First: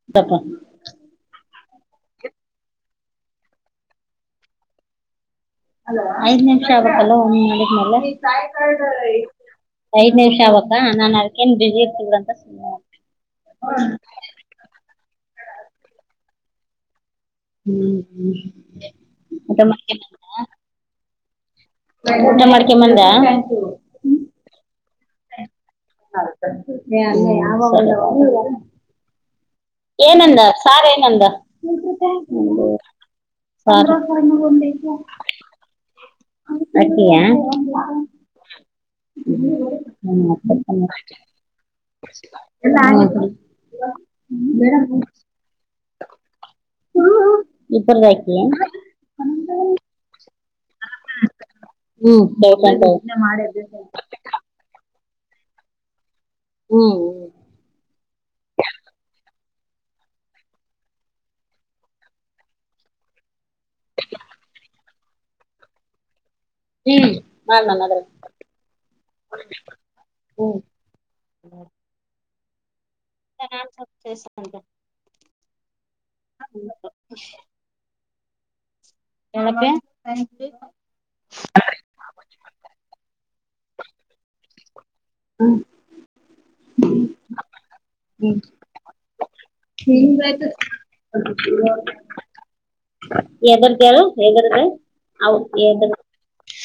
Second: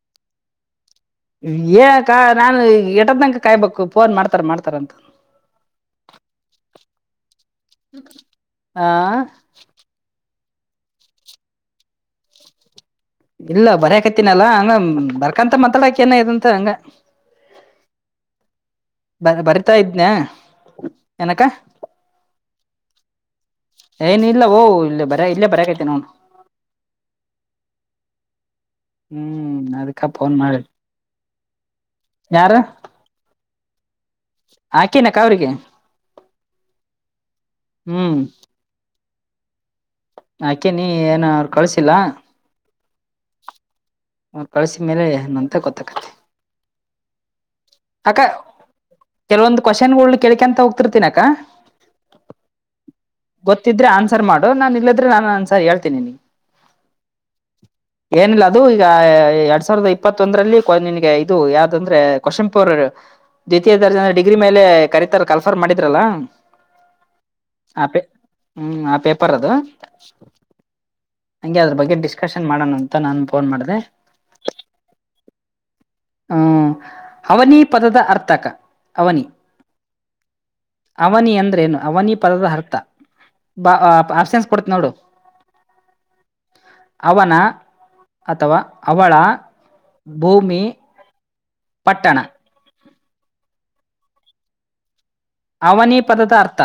[inaudible] ಏ ಕ ನಾನ ಎಟ್ಟೋತನಕ ಕಾಯ್ಬೇಕು ಫೋನ್ ಮಾಡ್ತಾರ ಮಾಡ್ತಾರ ಅಂತ. ಅ ಐದ್ ನಿಮಿಷ ಆಗತ್ತಲ್ಲ ಆ [unintelligible] ಐದ್ ನಿಮಿಷ ಆಗುತ್ತ ನಾನ್ ಅದಕೇನ ಬಿಜಿ ಇರ್ತೀವ್ರ ಅಂತ ಸುಮ್ನ ಇಲ್ಲ ಬರಕತ್ತಿನಲ್ಲ ಹಂಗ ಬರ್ಕಂತ ಮಾತಾಡಕೆ ಏನ ಇದ ಅಂತ ಹಂಗ ಹ್ಮ ಹ್ಮ. ಬ ಬರಿತಾ ಇದ್ನ ಏನಕ್ಕ. ಊಟ ಮಾಡ್ಕ ಬಂದ. ಏನಿಲ್ಲ ಓ ಇಲ್ಲೇ ಬ [unintelligible] ಹ್ಮ ನ ಏನಂದ ಸಾರ್ ಏನಂದ ಯಾರ [unintelligible] ಸಾರ್ [unintelligible] ಹಾಕಿನಕ್ಕ ಅವ್ರಿಗೆ ಹ್ಮ್ ಹಾಕಿನಿ ಏನ ಅವ್ರು ಕಳ್ಸಿಲ್ಲ [unintelligible] ಅವ ಕಳಸಿದ ಮೇಲೆ ಅಂತ ಗೊತ್ತಾಗತ. ಹ್ಮ. ಅಕ್ಕ ಕೆಲವೊಂದ ಕ್ವಷನ್ ಗೋಳ ಕೇಳಕಂತ ಹೋಗ್ತಿರ್ತೀನ ಅಕ್ಕ. ಹ್ಮ್ ಕೇಳ್ಕೊಂತ ಹೋಗ. ಗೊತ್ತಿದ್ರ ಆನ್ಸರ್ ಮಾಡು ನಾನ್ ಇಲ್ಲದ್ರ ನಾನ ಆನ್ಸರ್ ಹೇಳ್ತೀನಿ ನೀ. ಹ್ಮ. ಏನಿಲ್ಲ ಅದು ಈಗ ಎರಡ್ ಸಾವಿರದ ಇಪ್ಪತ್ತೊಂದರಲ್ಲಿ ಕ ನಿನ್ಗೆ ಇದು ಯಾವ್ದಂದ್ರೆ ಕಶೆಂಪುರ್. ದ್ವಿತೀಯ ದರ್ಜ ಅಂದ್ರೆ ಡಿಗ್ರಿ ಮೆಲೆ ಕರಿತಾರ ಕಾಲನ್ಫರ್ಮ್ ಮಾಡಿದ್ರಲ್ಲಾ. ಹ್ಮ. ಆಪೇ ಹ್ಮ ಆ ಪೇಪರ್ ಅದು. ಹ್ಮ್ ಹಂಗೆ ಅದ್ರ ಬಗ್ಗೆ ಡಿಸ್ಕಷನ್ ಮಾಡೋಣ ಅಂತ ನಾನ ಫೋನ್ ನಾನ್ ಮಾಡದೆ. ಸಂತಂತ ಹ್ಮ ಅವನಿ ಪದದ ಅರ್ಥಕ. ಅವನಿ ಎನಕ್ಕೆ ಅವನಿ ಅಂದ್ರ ಏನ ಅವನಿ ಪದದ ಅರ್ಥ ಬ ಅಪ್ಸನ್ಸ್ ಕೊಡ್ತ ನೋಡು. ಹ್ಮ. ಅವನ ಅಥವಾ ಅವಳ ಭೂಮಿ ಪಟ್ಟಣ. ಎದರ್ದ ಹೇಳು ಎದರದೇ. ಅವನಿ ಪದದ ಅರ್ಥ.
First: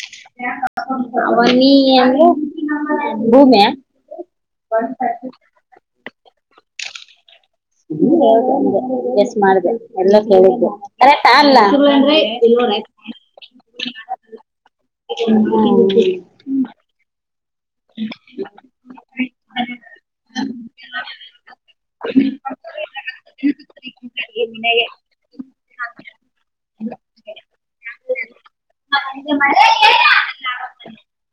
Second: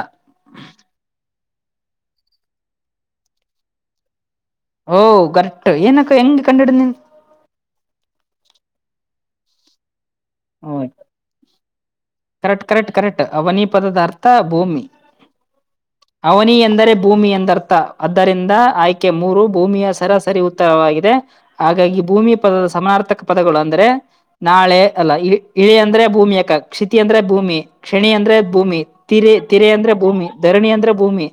ಅವನಿ ಅಂದ್ರೆ ಭೂಮ್ಯಾ. ಓ ಕರೆಟ್ ಏನಕ್ಕ ಹೆಂಗ ಕಂಡಿಡ ನೀನ್ ಹ್ಮ ಗೆಸ್ ಮಾಡ್ದ ಎಲ್ಲ ಕೇಳಿದ್ದ ನೀನ್ ಕರೆಕ್ಟ್ ಅಲ್ಲ [unintelligible] [unintelligible] ಕರೆಕ್ಟ್ ಕರೆಕ್ಟ್ ಕರೆಕ್ಟ್ ಅವನಿ ಪದಾರ್ಥ ಭೂಮಿ [unintelligible] ಹ ಹೌದು ಧನಿ ಎಂದರೆ ಭೂಮಿ ಎಂದರ್ಥ ಆದ್ದರಿಂದ ಆಯ್ಕೆ ಮೂರು ಭೂಮಿಯ ಸರಾಸರಿ ಉತ್ತರವಾಗಿದೆ ಹಾಗಾಗಿ ಭೂಮಿ ಪದದ ಸಮನಾರ್ಥಕ ಪದಗಳು ಅಂದ್ರೆ ನಾಳೆ ಅಲ್ಲ ಇ ಇಳಿ ಅಂದ್ರೆ ಭೂಮಿ ಯಾಕ ಕ್ಷಿತಿ ಅಂದ್ರೆ ಭೂಮಿ ಕ್ಷಣಿ ಅಂದ್ರೆ ಭೂಮಿ ತೀರೆ ತೀರೆ ಅಂದ್ರೆ ಭೂಮಿ ಧರಣಿ ಅಂದ್ರೆ [unintelligible] ಆದ್ರೆ ಭೂಮಿ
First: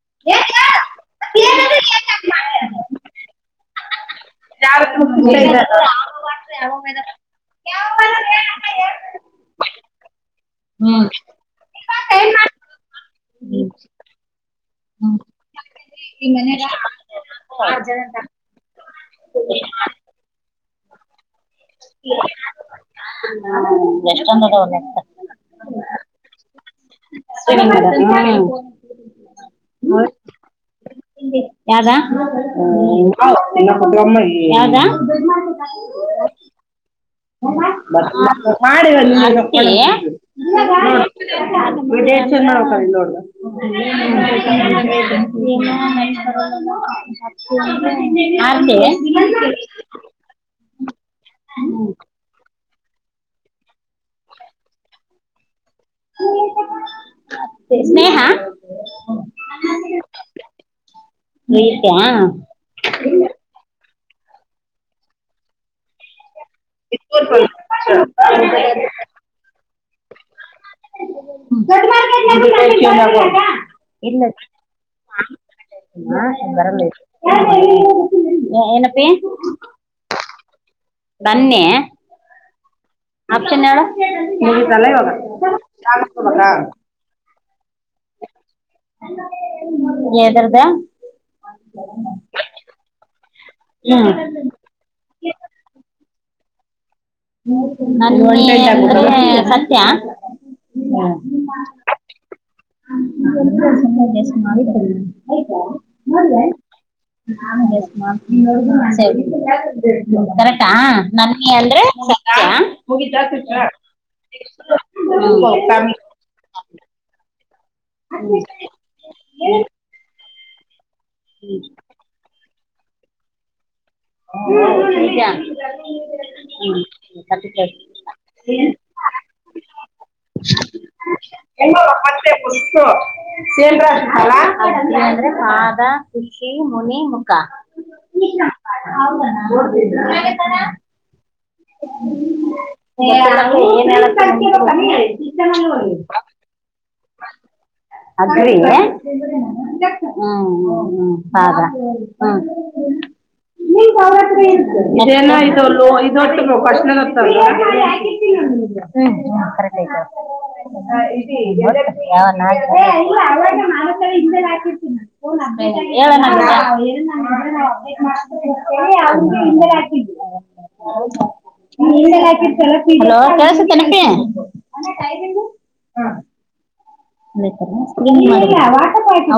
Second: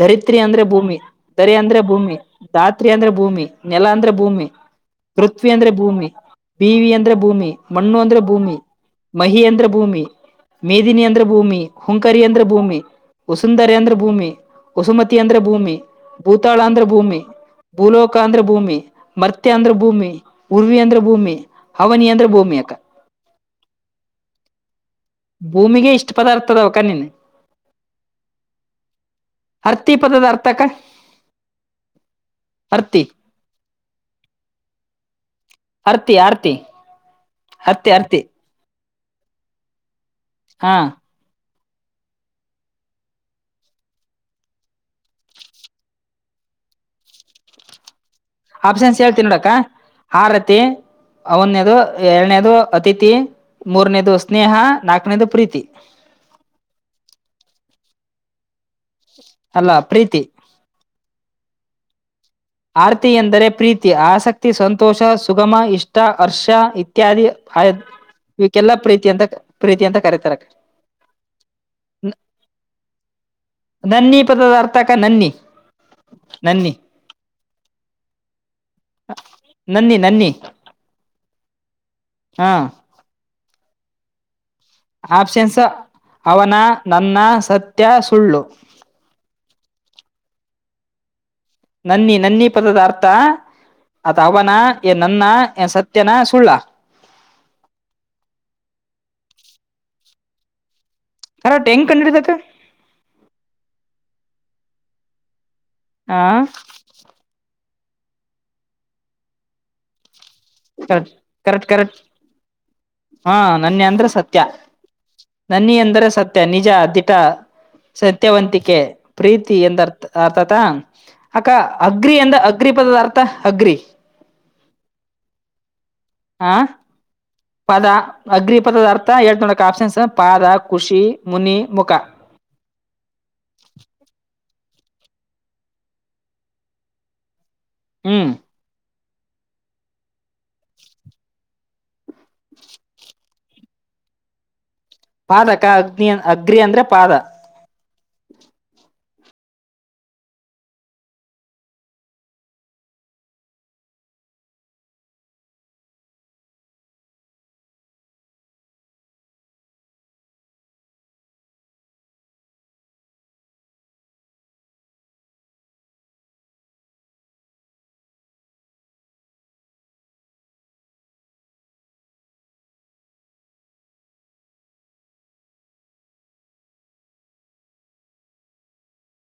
ಧರಿತ್ರಿ ಅಂದ್ರೆ ಭೂಮಿ ಧರೆ ಅಂದ್ರೆ ಭೂಮಿ ಧಾತ್ರಿ ಅಂದ್ರೆ ಭೂಮಿ ನೆಲ ಅಂದ್ರೆ ಭೂಮಿ ಪೃಥ್ವಿ ಅಂದ್ರೆ ಭೂಮಿ ಬೀವಿ ಅಂದ್ರೆ ಭೂಮಿ ಮಣ್ಣು ಅಂದ್ರ ಭೂಮಿ ಮಹಿ ಅಂದ್ರೆ ಭೂಮಿ ಮೇದಿನ ಅಂದ್ರೆ ಭೂಮಿ ಹುಂಕರಿ ಅಂದ್ರೆ ಭೂಮಿ ಸುಂದರ ಅಂದ್ರ ಭೂಮಿ ವಸುಮತಿ ಅಂದ್ರ ಭೂಮಿ ಈ ಭೂತಾಳ ಮನ್ಯಾಗ ಅಂದ್ರ ಭೂಮಿ ಆರ್ ಜನ ಭೂಲೋಕಾ ಅಂಧ್ರ ಭೂಮಿ ಮರ್ತ್ಯಾ ಅಂದ್ರ ಇದಾರ. ಭೂಮಿ ಉರ್ವಿ ಅಂದ್ರ ಭೂಮಿ ಹವನಿ ಅಂದ್ರ ಭೂಮಿ ಅಕ ಹ್ಮ್ ಎಷ್ಟೊಂದ ಅದಾವ ಲೆಕ್ಕ ಭೂಮಿಗೆ ಇಷ್ಟ ಪದಾರ್ಥದವ ಅಕ್ಕಾ ನಿನ್ [unintelligible] [unintelligible] [unintelligible] ಹರ್ತಿ ಪದದ ಅರ್ಥ ಅಕ್ಕ ಯಾವ್ದ್ [unintelligible] ಹರ್ತಿ [unintelligible] [unintelligible] [unintelligible] [unintelligible] ಆರ್ತಿ ಆರ್ತಿ ಹರ್ತಿ ಹರ್ತಿ ಮಾಡ [unintelligible] [unintelligible] ಹಾ ಇಡ ಚನ್ ಮಾಡ್ಬೇಕ ಇ [unintelligible] [unintelligible] ನೋಡ್್ದ [unintelligible] [unintelligible] ಮೈ ಬರ [unintelligible] [unintelligible] [unintelligible] [unintelligible] ಆರ್ತಿ ಆಪ್ಷನ್ಸ್ ಹೇಳ್ತೀನಿ ನೋಡಕ್ಕ ಆರತಿ ಅವನೇದು ಎರಡನೇದು ಅತಿಥಿ ಮೂರನೇದು ಸ್ನೇಹ ನಾಲ್ಕನೇದು ಪ್ರೀತಿ [unintelligible] ತ್ತ ಸ್ನೇಹ ಅಲ್ಲ ಪ್ರೀತಿ ನೀತಾ [unintelligible] ಆರ್ತಿ ಎಂದರೆ ಪ್ರೀತಿ ಆಸಕ್ತಿ ಸಂತೋಷ ಸುಗಮ ಇಷ್ಟ ಹರ್ಷ ಇತ್ಯಾದಿ ಆ ಇವ್ಕ್ಕೆಲ್ಲಾ ಪ್ರೀತಿ ಅಂತ ಪ್ರೀತಿ ಅಂತ ಕರೀತಾರೆ [unintelligible] [unintelligible] [unintelligible] ನನ್ನಿ ಇಲ್ಲ ಪದದ ಅರ್ಥಕ ನನ್ನಿ ನನ್ನಿ ಬರಲ್ಲಏ [unintelligible] [unintelligible] [unintelligible] [unintelligible] [unintelligible] ನನ್ನಿ ನನ್ನಿ ಬನ್ನೆ ಹಾ ಆಪ್ಷನ್ ಹೇಳು ಆಪ್ಷನ್ಸ್ ಅವನ [unintelligible] [unintelligible] ನನ್ನ ಸತ್ಯ ಸುಳ್ಳು [unintelligible] [unintelligible] ಎದ್ರದ ನನ್ನಿ ನನ್ನಿ ಪದದ ಅರ್ಥ ಹ್ಮ್ ಅದ ಅವನ ಏ ನನ್ನ ಎ ಸತ್ಯನ ಸುಳ್ಳ ನೆ [unintelligible] [unintelligible] ಸತ್ಯ [unintelligible] [unintelligible] [unintelligible] ಕಂಡಿರ್ತತೆ [unintelligible] [unintelligible] ಹಲ್ ಮಾಡಲ್ಲ ಆಯ್ತಾ ಹಾ ನೋಡ್ರೆ [unintelligible] [unintelligible] ಕರೆಟ್ ಆ ಕರೆಕ್ಟ್ ನನ್ನ ಕರೆಕ್ಟ್ [unintelligible] [unintelligible] ಕರೆಕ್ಟ್ ಹಾ ನನ್ನಿ ಅಂದ್ರೆ ಸತ್ಯ ನನ್ನಿ ಹೋಗ್ತಾ ಮಿ- ಅಂದ್ರೆ ಸತ್ಯ ತನಿಜ ದಿಟ ಸತ್ಯವಂತಿಕೆ ಪ್ರೀತಿ ಎಂದರ್ಥ್ ಅರ್ಥತ. ಅಕ್ಕ ಅಗ್ರಿ ಎಂದ ಅಗ್ರಿ ಪದದಾರ್ಥ ಅಗ್ರಿ. ಹ್ಮ ಹ ಹ್ಮ [unintelligible] ಪದ ಅಗ್ರಿ ಪದದ ಅರ್ಥ ಹೇಳ್ತಿನೋಡಕ್ಕ ಆಪ್ಷನ್ಸ್ ಪಾದ ಖುಷಿ ಮುನಿ ಮುಖ. [unintelligible] [unintelligible] ಅಗ್ರಿ ಅಂದ್ರೆ ಪಾದ ಖುಷಿ ಮುನಿ ಮುಖ. ಹ್ಮ್ ಹೌದಣ ನೊಡ್ [unintelligible] ಗೊತ್ತಿಲ್ಲ [unintelligible] ಪಾದಕ್ಕ ಅಗ್ನಿ ಅಗ್ರಿ ಅಂದ್ರ ಪಾದ. ಹ ಅಗ್ರೀ ಅಂದ್ರ ಹ್ಮ್ ಹ್ಮ್ ಹ್ಮ್ ಪಾದ ಹ್ಮ್. ಅವ್ರತ್ರ ಇ ಇದೇನ ಇದಲ್ಲ ಇದೊಟ್ಟ ಕಶ ಗೊತ್ತಲ್ [unintelligible] ಹ್ಮ ಹ ಕರೆಕ್ಟೈತ್ಯಾಳ [unintelligible] ಅ [unintelligible] ಹೇ ಇಲ್ಲ ಅವಾಗ ಮಾಡಿದ್ಮ್ಯಾಕ ಹಿಂದೆನೆ ಹಾಕಿರ್ತೀನಿ. ಹ ಹೇಳ [unintelligible] [unintelligible] ಎಲಿ ಹಂಗೆ ಹಿಂದೆನೆ ಹಾಕಿದಿನಿ. [unintelligible] ಹಲೋ ಕೆೇಳ್ಸತ್ತೇನಪ್ಪಿ. [unintelligible] ಅದತ ಇಲ್ಲಿಲ್ಲ ವಾಟ್ಸಪ್